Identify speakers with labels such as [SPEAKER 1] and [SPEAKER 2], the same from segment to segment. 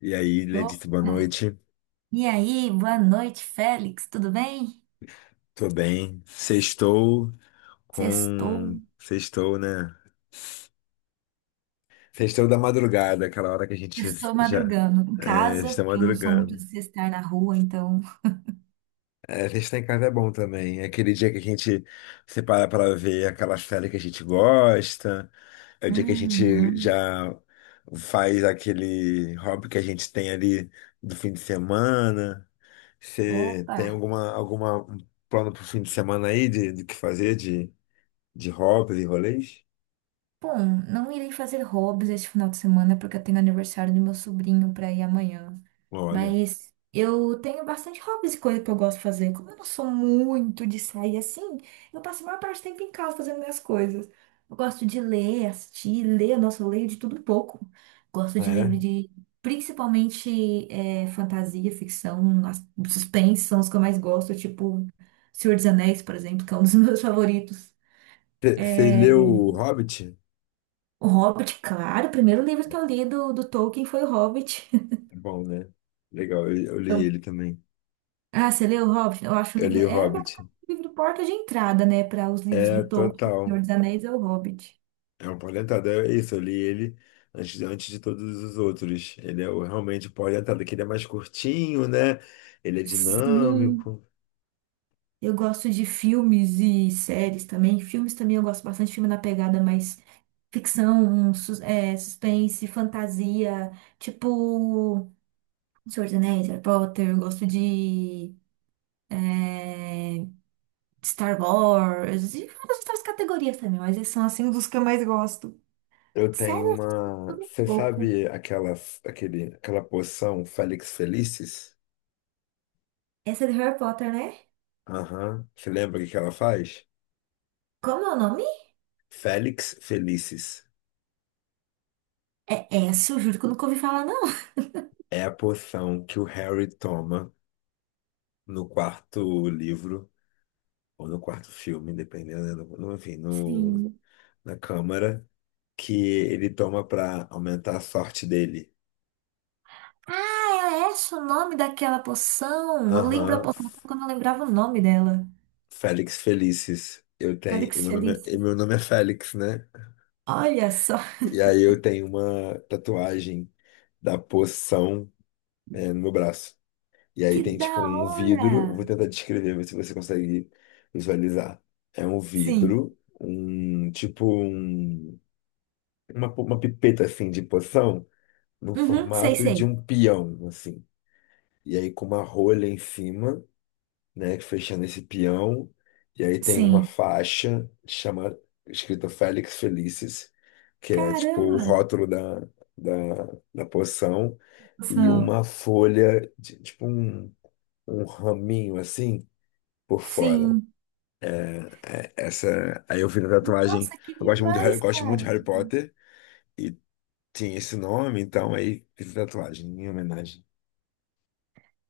[SPEAKER 1] E aí, Letícia, boa
[SPEAKER 2] Opa!
[SPEAKER 1] noite.
[SPEAKER 2] E aí, boa noite, Félix, tudo bem?
[SPEAKER 1] Tô bem. Sextou
[SPEAKER 2] Sextou.
[SPEAKER 1] com. Sextou, né? Sextou da madrugada, aquela hora que a gente
[SPEAKER 2] Estou
[SPEAKER 1] já
[SPEAKER 2] madrugando em
[SPEAKER 1] é,
[SPEAKER 2] casa,
[SPEAKER 1] está
[SPEAKER 2] porque eu não sou muito
[SPEAKER 1] madrugando.
[SPEAKER 2] de sextar na rua, então.
[SPEAKER 1] É, sextar em casa é bom também. É aquele dia que a gente separa para ver aquela série que a gente gosta. É o dia que a gente
[SPEAKER 2] Uhum.
[SPEAKER 1] já faz aquele hobby que a gente tem ali do fim de semana. Você
[SPEAKER 2] Opa!
[SPEAKER 1] tem alguma um plano pro fim de semana aí de que fazer, de hobbies e rolês?
[SPEAKER 2] Bom, não irei fazer hobbies este final de semana porque eu tenho aniversário do meu sobrinho para ir amanhã.
[SPEAKER 1] Olha,
[SPEAKER 2] Mas eu tenho bastante hobbies e coisa que eu gosto de fazer. Como eu não sou muito de sair assim, eu passo a maior parte do tempo em casa fazendo minhas coisas. Eu gosto de ler, assistir, ler. Nossa, eu leio de tudo um pouco. Gosto de livro
[SPEAKER 1] é.
[SPEAKER 2] de, principalmente, fantasia, ficção, suspense são os que eu mais gosto. Tipo, Senhor dos Anéis, por exemplo, que é um dos meus favoritos.
[SPEAKER 1] Você leu o Hobbit?
[SPEAKER 2] O Hobbit, claro, o primeiro livro que eu li do Tolkien foi o Hobbit.
[SPEAKER 1] É bom, né? Legal, eu li ele também.
[SPEAKER 2] Ah, você leu Hobbit? Eu acho o
[SPEAKER 1] Eu
[SPEAKER 2] livro.
[SPEAKER 1] li o
[SPEAKER 2] É basicamente
[SPEAKER 1] Hobbit.
[SPEAKER 2] o livro porta de entrada, né? Para os livros
[SPEAKER 1] É,
[SPEAKER 2] do Tolkien,
[SPEAKER 1] total.
[SPEAKER 2] Senhor dos Anéis é o Hobbit.
[SPEAKER 1] É um polentado, é isso. Eu li ele antes de todos os outros. Ele é o- realmente o polentado, que ele é mais curtinho, né? Ele é
[SPEAKER 2] Sim,
[SPEAKER 1] dinâmico.
[SPEAKER 2] eu gosto de filmes e séries também. Filmes também eu gosto bastante, filme na pegada mais ficção, um suspense, fantasia, tipo Senhor dos Anéis, Harry Potter. Eu gosto de é, Star Wars e várias outras categorias também, mas esses são assim dos que eu mais gosto.
[SPEAKER 1] Eu
[SPEAKER 2] Sério,
[SPEAKER 1] tenho
[SPEAKER 2] eu assisto
[SPEAKER 1] uma.
[SPEAKER 2] tudo um
[SPEAKER 1] Você
[SPEAKER 2] pouco.
[SPEAKER 1] sabe aquela, aquele, aquela poção Felix Felicis?
[SPEAKER 2] Essa é de Harry Potter, né?
[SPEAKER 1] Aham. Você lembra o que que ela faz?
[SPEAKER 2] Como é o nome?
[SPEAKER 1] Felix Felicis.
[SPEAKER 2] É Esso, juro que eu nunca ouvi falar, não.
[SPEAKER 1] É a poção que o Harry toma no quarto livro, ou no quarto filme, dependendo, né, enfim, no,
[SPEAKER 2] Sim.
[SPEAKER 1] na Câmara, que ele toma para aumentar a sorte dele.
[SPEAKER 2] Ah, é Esso o nome daquela poção. Eu lembro a
[SPEAKER 1] Aham,
[SPEAKER 2] poção só
[SPEAKER 1] F-
[SPEAKER 2] quando eu lembrava o nome dela.
[SPEAKER 1] Félix Felicis. Eu
[SPEAKER 2] Olha
[SPEAKER 1] tenho,
[SPEAKER 2] que
[SPEAKER 1] e meu nome, é- e
[SPEAKER 2] delícia.
[SPEAKER 1] meu nome é Félix, né?
[SPEAKER 2] Olha só,
[SPEAKER 1] E aí eu tenho uma tatuagem da poção, é, no meu braço. E aí
[SPEAKER 2] que
[SPEAKER 1] tem
[SPEAKER 2] da
[SPEAKER 1] tipo um vidro, eu
[SPEAKER 2] hora.
[SPEAKER 1] vou tentar descrever, ver se você consegue visualizar. É um
[SPEAKER 2] Sim.
[SPEAKER 1] vidro, um tipo um, uma pipeta assim de poção no
[SPEAKER 2] Uhum, sei,
[SPEAKER 1] formato de
[SPEAKER 2] sei.
[SPEAKER 1] um peão, assim. E aí com uma rolha em cima, né, fechando esse peão. E aí tem uma
[SPEAKER 2] Sim.
[SPEAKER 1] faixa chamada escrita Félix Felicis, que é tipo o
[SPEAKER 2] Caramba,
[SPEAKER 1] rótulo da, da, da poção, e
[SPEAKER 2] poção.
[SPEAKER 1] uma folha, de- tipo um, um raminho assim por fora.
[SPEAKER 2] Sim.
[SPEAKER 1] É, essa, aí eu fiz a tatuagem.
[SPEAKER 2] Nossa, que
[SPEAKER 1] Eu gosto muito de Harry,
[SPEAKER 2] demais,
[SPEAKER 1] gosto muito de
[SPEAKER 2] cara.
[SPEAKER 1] Harry Potter e tinha esse nome, então aí fiz a tatuagem em homenagem.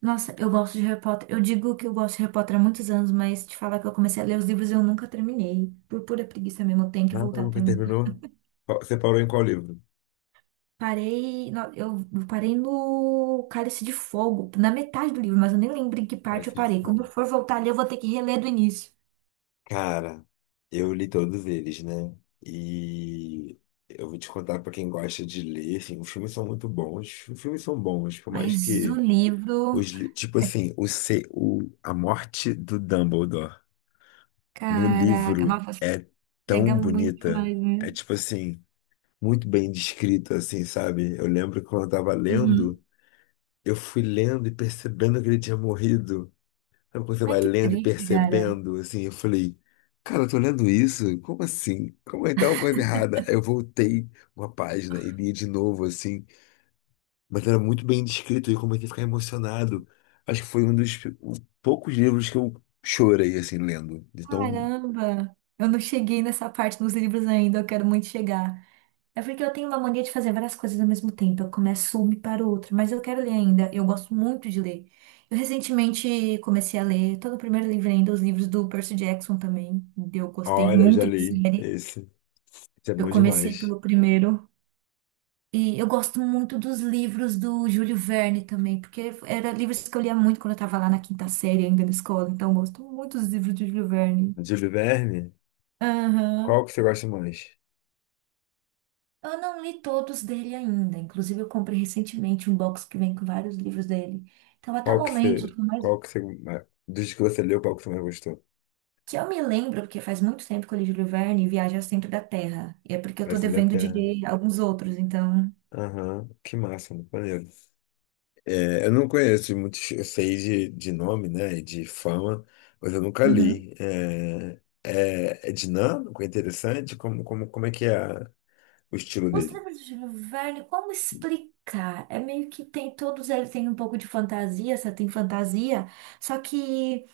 [SPEAKER 2] Nossa, eu gosto de Harry Potter. Eu digo que eu gosto de Harry Potter há muitos anos, mas te falar que eu comecei a ler os livros e eu nunca terminei. Por pura preguiça mesmo, eu tenho que
[SPEAKER 1] Ah,
[SPEAKER 2] voltar a
[SPEAKER 1] nunca
[SPEAKER 2] terminar.
[SPEAKER 1] terminou? Qual- Você parou em qual livro?
[SPEAKER 2] Parei, eu parei no Cálice de Fogo, na metade do livro, mas eu nem lembro em que parte eu
[SPEAKER 1] Cálice de
[SPEAKER 2] parei. Quando eu
[SPEAKER 1] Fogo.
[SPEAKER 2] for voltar ali, eu vou ter que reler do início.
[SPEAKER 1] Cara, eu li todos eles, né? E eu vou te contar pra quem gosta de ler, assim, os filmes são muito bons. Os filmes são bons, por mais
[SPEAKER 2] Mas o
[SPEAKER 1] que
[SPEAKER 2] livro,
[SPEAKER 1] os, li- tipo assim, o, se- o, a morte do Dumbledore. No
[SPEAKER 2] caraca,
[SPEAKER 1] livro
[SPEAKER 2] nossa, acho que
[SPEAKER 1] é
[SPEAKER 2] pega
[SPEAKER 1] tão
[SPEAKER 2] muito
[SPEAKER 1] bonita.
[SPEAKER 2] mais, né?
[SPEAKER 1] É tipo assim, muito bem descrita, assim, sabe? Eu lembro que quando eu tava
[SPEAKER 2] Uhum.
[SPEAKER 1] lendo, eu fui lendo e percebendo que ele tinha morrido. Sabe quando você
[SPEAKER 2] Ai,
[SPEAKER 1] vai
[SPEAKER 2] que
[SPEAKER 1] lendo e
[SPEAKER 2] triste, cara.
[SPEAKER 1] percebendo, assim, eu falei, cara, eu tô lendo isso? Como assim? Como é que tá uma coisa errada? Aí eu voltei uma página e li de novo, assim, mas era muito bem descrito e eu comecei a ficar emocionado. Acho que foi um dos poucos livros que eu chorei, assim, lendo. Então,
[SPEAKER 2] Caramba, eu não cheguei nessa parte nos livros ainda, eu quero muito chegar. É porque eu tenho uma mania de fazer várias coisas ao mesmo tempo. Eu começo uma e paro outra, mas eu quero ler ainda. Eu gosto muito de ler. Eu recentemente comecei a ler, todo o primeiro livro ainda, os livros do Percy Jackson também. Eu gostei
[SPEAKER 1] olha, eu já
[SPEAKER 2] muito da
[SPEAKER 1] li
[SPEAKER 2] série.
[SPEAKER 1] esse. Isso é
[SPEAKER 2] Eu
[SPEAKER 1] bom
[SPEAKER 2] comecei
[SPEAKER 1] demais.
[SPEAKER 2] pelo primeiro. E eu gosto muito dos livros do Júlio Verne também, porque eram livros que eu lia muito quando eu estava lá na quinta série ainda na escola. Então eu gosto muito dos livros do Júlio Verne.
[SPEAKER 1] Júlio Verne,
[SPEAKER 2] Aham.
[SPEAKER 1] qual que você gosta mais?
[SPEAKER 2] Eu não li todos dele ainda. Inclusive, eu comprei recentemente um box que vem com vários livros dele. Então, até o
[SPEAKER 1] Qual que
[SPEAKER 2] momento,
[SPEAKER 1] você,
[SPEAKER 2] por mais
[SPEAKER 1] qual que você dos que você leu, qual que você mais gostou?
[SPEAKER 2] que eu me lembro, porque faz muito tempo que eu li Júlio Verne Viagem ao Centro da Terra. E é porque eu tô
[SPEAKER 1] Versão da
[SPEAKER 2] devendo de
[SPEAKER 1] Terra.
[SPEAKER 2] ler alguns outros, então.
[SPEAKER 1] Aham, que massa, muito maneiro. É, eu não conheço muitos, eu sei de nome, né, e de fama, mas eu nunca
[SPEAKER 2] Uhum.
[SPEAKER 1] li. É, é, é dinâmico, é interessante, como é que é a- o estilo
[SPEAKER 2] Os
[SPEAKER 1] dele?
[SPEAKER 2] livros de Júlio Verne, como explicar? É meio que tem todos eles têm um pouco de fantasia, só tem fantasia, só que.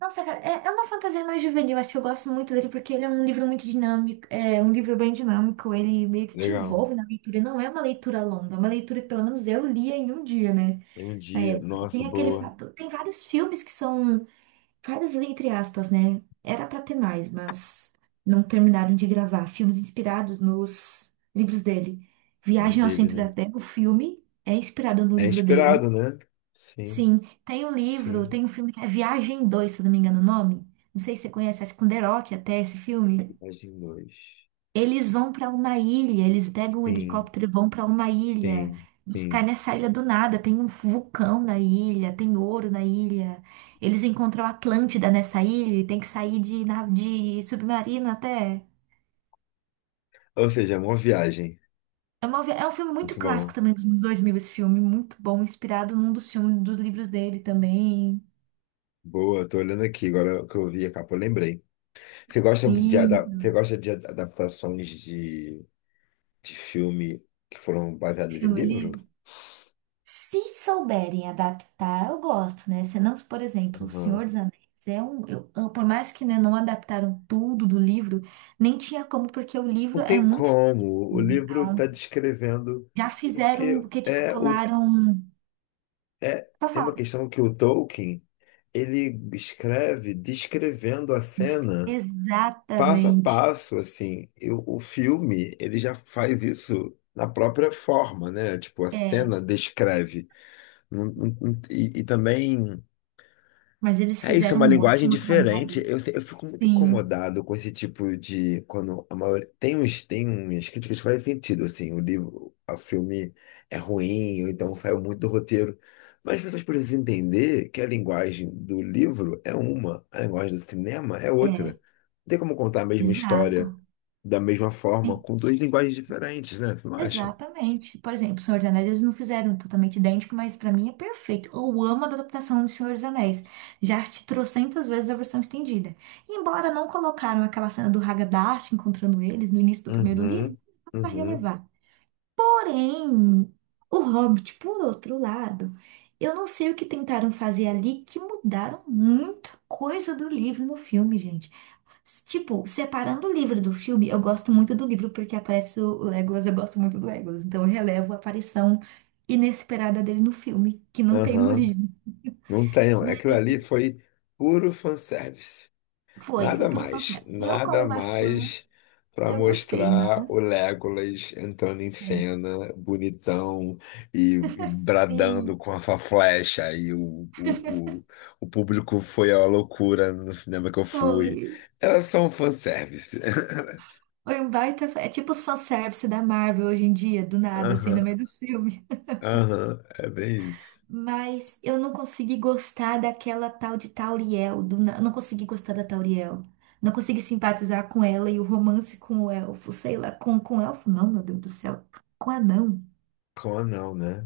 [SPEAKER 2] Nossa, cara, é uma fantasia mais juvenil. Acho que eu gosto muito dele porque ele é um livro muito dinâmico, é um livro bem dinâmico. Ele meio que te
[SPEAKER 1] Legal.
[SPEAKER 2] envolve na leitura. Não é uma leitura longa, é uma leitura que pelo menos eu lia em um dia, né?
[SPEAKER 1] Tem um
[SPEAKER 2] Na
[SPEAKER 1] dia,
[SPEAKER 2] época.
[SPEAKER 1] nossa,
[SPEAKER 2] Tem aquele
[SPEAKER 1] boa,
[SPEAKER 2] fato, tem vários filmes que são vários entre aspas, né? Era pra ter mais, mas não terminaram de gravar. Filmes inspirados nos livros dele.
[SPEAKER 1] os
[SPEAKER 2] Viagem ao
[SPEAKER 1] dele,
[SPEAKER 2] Centro
[SPEAKER 1] né?
[SPEAKER 2] da Terra, o filme é inspirado no
[SPEAKER 1] É
[SPEAKER 2] livro
[SPEAKER 1] inspirado,
[SPEAKER 2] dele.
[SPEAKER 1] né? Sim,
[SPEAKER 2] Sim, tem o livro,
[SPEAKER 1] sim.
[SPEAKER 2] tem um filme que é Viagem 2 se eu não me engano o nome. Não sei se você conhece, acho que com The Rock até esse filme.
[SPEAKER 1] Imagem 2.
[SPEAKER 2] Eles vão para uma ilha, eles pegam um
[SPEAKER 1] Sim,
[SPEAKER 2] helicóptero e vão para uma ilha.
[SPEAKER 1] sim,
[SPEAKER 2] Eles caem
[SPEAKER 1] sim.
[SPEAKER 2] nessa ilha do nada, tem um vulcão na ilha, tem ouro na ilha. Eles encontram a Atlântida nessa ilha e tem que sair de, de submarino até.
[SPEAKER 1] Ou seja, é uma viagem.
[SPEAKER 2] É um filme muito
[SPEAKER 1] Muito
[SPEAKER 2] clássico
[SPEAKER 1] bom.
[SPEAKER 2] também dos anos 2000 esse filme, muito bom, inspirado num dos filmes, dos livros dele também.
[SPEAKER 1] Boa, tô olhando aqui, agora que eu vi a capa, eu lembrei. Você gosta de,
[SPEAKER 2] Sim.
[SPEAKER 1] ada- você gosta de ad- adaptações de filme que foram baseadas em
[SPEAKER 2] filme,
[SPEAKER 1] livro?
[SPEAKER 2] ele Se souberem adaptar, eu gosto, né? Senão, por exemplo, O
[SPEAKER 1] Uhum.
[SPEAKER 2] Senhor dos Anéis é um. Por mais que né, não adaptaram tudo do livro, nem tinha como, porque o livro
[SPEAKER 1] Não
[SPEAKER 2] é
[SPEAKER 1] tem
[SPEAKER 2] muito extenso.
[SPEAKER 1] como. O livro está
[SPEAKER 2] Então,
[SPEAKER 1] descrevendo,
[SPEAKER 2] já fizeram
[SPEAKER 1] porque
[SPEAKER 2] o que, tipo,
[SPEAKER 1] é o
[SPEAKER 2] pularam.
[SPEAKER 1] é
[SPEAKER 2] Pra
[SPEAKER 1] tem uma
[SPEAKER 2] falar,
[SPEAKER 1] questão que o Tolkien ele escreve descrevendo a cena. Passo a
[SPEAKER 2] exatamente.
[SPEAKER 1] passo, assim, eu- o filme, ele já faz isso na própria forma, né? Tipo, a
[SPEAKER 2] É,
[SPEAKER 1] cena descreve. E também.
[SPEAKER 2] mas eles
[SPEAKER 1] É isso, é
[SPEAKER 2] fizeram
[SPEAKER 1] uma
[SPEAKER 2] um
[SPEAKER 1] linguagem
[SPEAKER 2] ótimo
[SPEAKER 1] diferente.
[SPEAKER 2] trabalho.
[SPEAKER 1] Eu, se- eu fico muito
[SPEAKER 2] Sim,
[SPEAKER 1] incomodado com esse tipo de. Quando a maioria, tem uns, tem umas críticas que fazem sentido, assim, o livro, o filme é ruim, ou então saiu muito do roteiro. Mas as pessoas precisam entender que a linguagem do livro é uma, a linguagem do cinema é outra.
[SPEAKER 2] é,
[SPEAKER 1] Não tem como contar a mesma história
[SPEAKER 2] exato.
[SPEAKER 1] da mesma forma, com duas linguagens diferentes, né? Você não acha?
[SPEAKER 2] Exatamente. Por exemplo, O Senhor dos Anéis, eles não fizeram totalmente idêntico, mas pra mim é perfeito. Eu amo a adaptação do Senhor dos Anéis. Já assisti trocentas vezes a versão estendida. Embora não colocaram aquela cena do Haggadah encontrando eles no início do primeiro livro,
[SPEAKER 1] Uhum,
[SPEAKER 2] dá pra
[SPEAKER 1] uhum,
[SPEAKER 2] relevar. Porém, o Hobbit, por outro lado, eu não sei o que tentaram fazer ali que mudaram muita coisa do livro no filme, gente. Tipo, separando o livro do filme, eu gosto muito do livro porque aparece o Legolas, eu gosto muito do Legolas. Então eu relevo a aparição inesperada dele no filme, que não tem no
[SPEAKER 1] aham.
[SPEAKER 2] livro.
[SPEAKER 1] Não tem.
[SPEAKER 2] Mas
[SPEAKER 1] Aquilo ali foi puro fanservice.
[SPEAKER 2] foi
[SPEAKER 1] Nada
[SPEAKER 2] puro
[SPEAKER 1] mais,
[SPEAKER 2] fanservice. Eu, como
[SPEAKER 1] nada
[SPEAKER 2] uma fã,
[SPEAKER 1] mais para
[SPEAKER 2] eu gostei,
[SPEAKER 1] mostrar
[SPEAKER 2] mas
[SPEAKER 1] o Legolas entrando em
[SPEAKER 2] é,
[SPEAKER 1] cena, bonitão e
[SPEAKER 2] sim,
[SPEAKER 1] bradando com a sua flecha. E o público foi à loucura no cinema que eu fui.
[SPEAKER 2] foi.
[SPEAKER 1] Era só um fanservice.
[SPEAKER 2] Foi um baita. É tipo os fanservice da Marvel hoje em dia, do nada, assim, no
[SPEAKER 1] Aham,
[SPEAKER 2] meio dos filmes.
[SPEAKER 1] aham, é bem isso.
[SPEAKER 2] Mas eu não consegui gostar daquela tal de Tauriel. Não consegui gostar da Tauriel. Não consegui simpatizar com ela e o romance com o elfo. Sei lá, com o elfo não, meu Deus do céu. Com o anão.
[SPEAKER 1] Como não, né?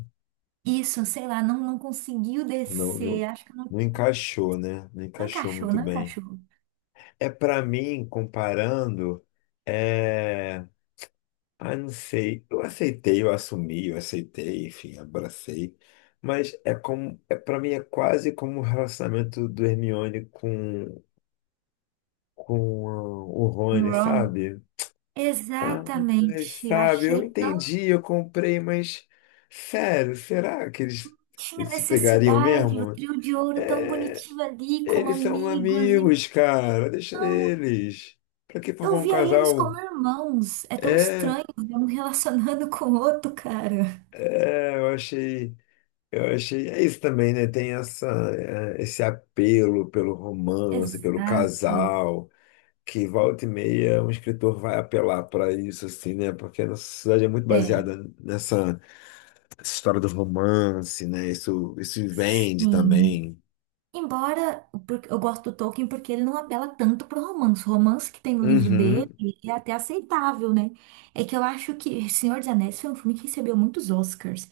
[SPEAKER 2] Isso, sei lá, não, não conseguiu
[SPEAKER 1] Não,
[SPEAKER 2] descer.
[SPEAKER 1] não,
[SPEAKER 2] Acho que não,
[SPEAKER 1] não encaixou, né? Não
[SPEAKER 2] não
[SPEAKER 1] encaixou
[SPEAKER 2] encaixou,
[SPEAKER 1] muito
[SPEAKER 2] não
[SPEAKER 1] bem.
[SPEAKER 2] encaixou.
[SPEAKER 1] É para mim, comparando, é. Ah, não sei. Eu aceitei, eu assumi, eu aceitei, enfim, abracei. Mas é como, é para mim é quase como o relacionamento do Hermione com ah, o
[SPEAKER 2] Um
[SPEAKER 1] Rony,
[SPEAKER 2] Ron.
[SPEAKER 1] sabe? Ah,
[SPEAKER 2] Exatamente. Eu
[SPEAKER 1] sabe, eu
[SPEAKER 2] achei tão.
[SPEAKER 1] entendi, eu comprei, mas sério, será que eles,
[SPEAKER 2] Tinha
[SPEAKER 1] eles se pegariam
[SPEAKER 2] necessidade. O
[SPEAKER 1] mesmo?
[SPEAKER 2] trio de ouro tão
[SPEAKER 1] É,
[SPEAKER 2] bonitinho ali, como
[SPEAKER 1] eles são
[SPEAKER 2] amigos. E
[SPEAKER 1] amigos, cara, deixa
[SPEAKER 2] não.
[SPEAKER 1] eles. Pra que
[SPEAKER 2] Eu
[SPEAKER 1] formar um
[SPEAKER 2] via eles
[SPEAKER 1] casal?
[SPEAKER 2] como irmãos. É tão
[SPEAKER 1] É,
[SPEAKER 2] estranho ver um relacionando com o outro, cara.
[SPEAKER 1] é, eu achei. Eu achei, é isso também, né? Tem essa, é, esse apelo pelo romance, pelo
[SPEAKER 2] Exato.
[SPEAKER 1] casal, que volta e meia um escritor vai apelar para isso, assim, né? Porque a nossa sociedade é muito
[SPEAKER 2] É,
[SPEAKER 1] baseada nessa história do romance, né? Isso vende
[SPEAKER 2] sim.
[SPEAKER 1] também.
[SPEAKER 2] Embora porque eu gosto do Tolkien porque ele não apela tanto pro romance. O romance que tem no livro dele
[SPEAKER 1] Uhum.
[SPEAKER 2] é até aceitável, né? É que eu acho que Senhor dos Anéis foi um filme que recebeu muitos Oscars.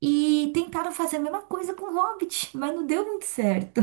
[SPEAKER 2] E tentaram fazer a mesma coisa com Hobbit, mas não deu muito certo.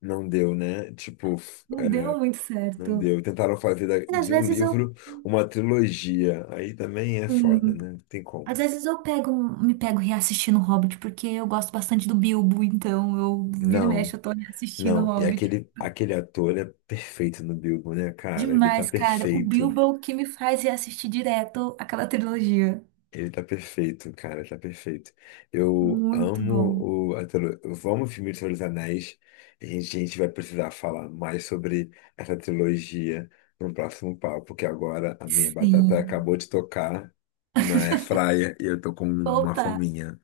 [SPEAKER 1] Não deu, né? Tipo, f-
[SPEAKER 2] Não deu
[SPEAKER 1] é,
[SPEAKER 2] muito
[SPEAKER 1] não
[SPEAKER 2] certo.
[SPEAKER 1] deu. Tentaram fazer da-
[SPEAKER 2] Mas às
[SPEAKER 1] de um
[SPEAKER 2] vezes eu.
[SPEAKER 1] livro uma trilogia. Aí também é foda, né? Não tem
[SPEAKER 2] Às
[SPEAKER 1] como.
[SPEAKER 2] vezes eu pego, me pego reassistindo o Hobbit, porque eu gosto bastante do Bilbo, então eu viro e mexe,
[SPEAKER 1] Não.
[SPEAKER 2] eu tô reassistindo o
[SPEAKER 1] Não, e
[SPEAKER 2] Hobbit.
[SPEAKER 1] aquele, aquele ator é perfeito no Bilbo, né, cara? Ele tá
[SPEAKER 2] Demais, cara. O
[SPEAKER 1] perfeito.
[SPEAKER 2] Bilbo é o que me faz reassistir direto aquela trilogia.
[SPEAKER 1] Ele tá perfeito, cara, tá perfeito. Eu
[SPEAKER 2] Muito bom.
[SPEAKER 1] amo o. A trilo- Eu amo o filme de Senhor dos Anéis. A gente vai precisar falar mais sobre essa trilogia no próximo papo, porque agora a minha batata
[SPEAKER 2] Sim.
[SPEAKER 1] acabou de tocar na airfryer e eu tô com uma
[SPEAKER 2] Opa,
[SPEAKER 1] fominha.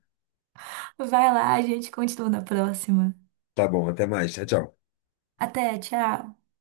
[SPEAKER 2] vai lá, a gente continua na próxima.
[SPEAKER 1] Tá bom, até mais. Tchau, tchau.
[SPEAKER 2] Até, tchau.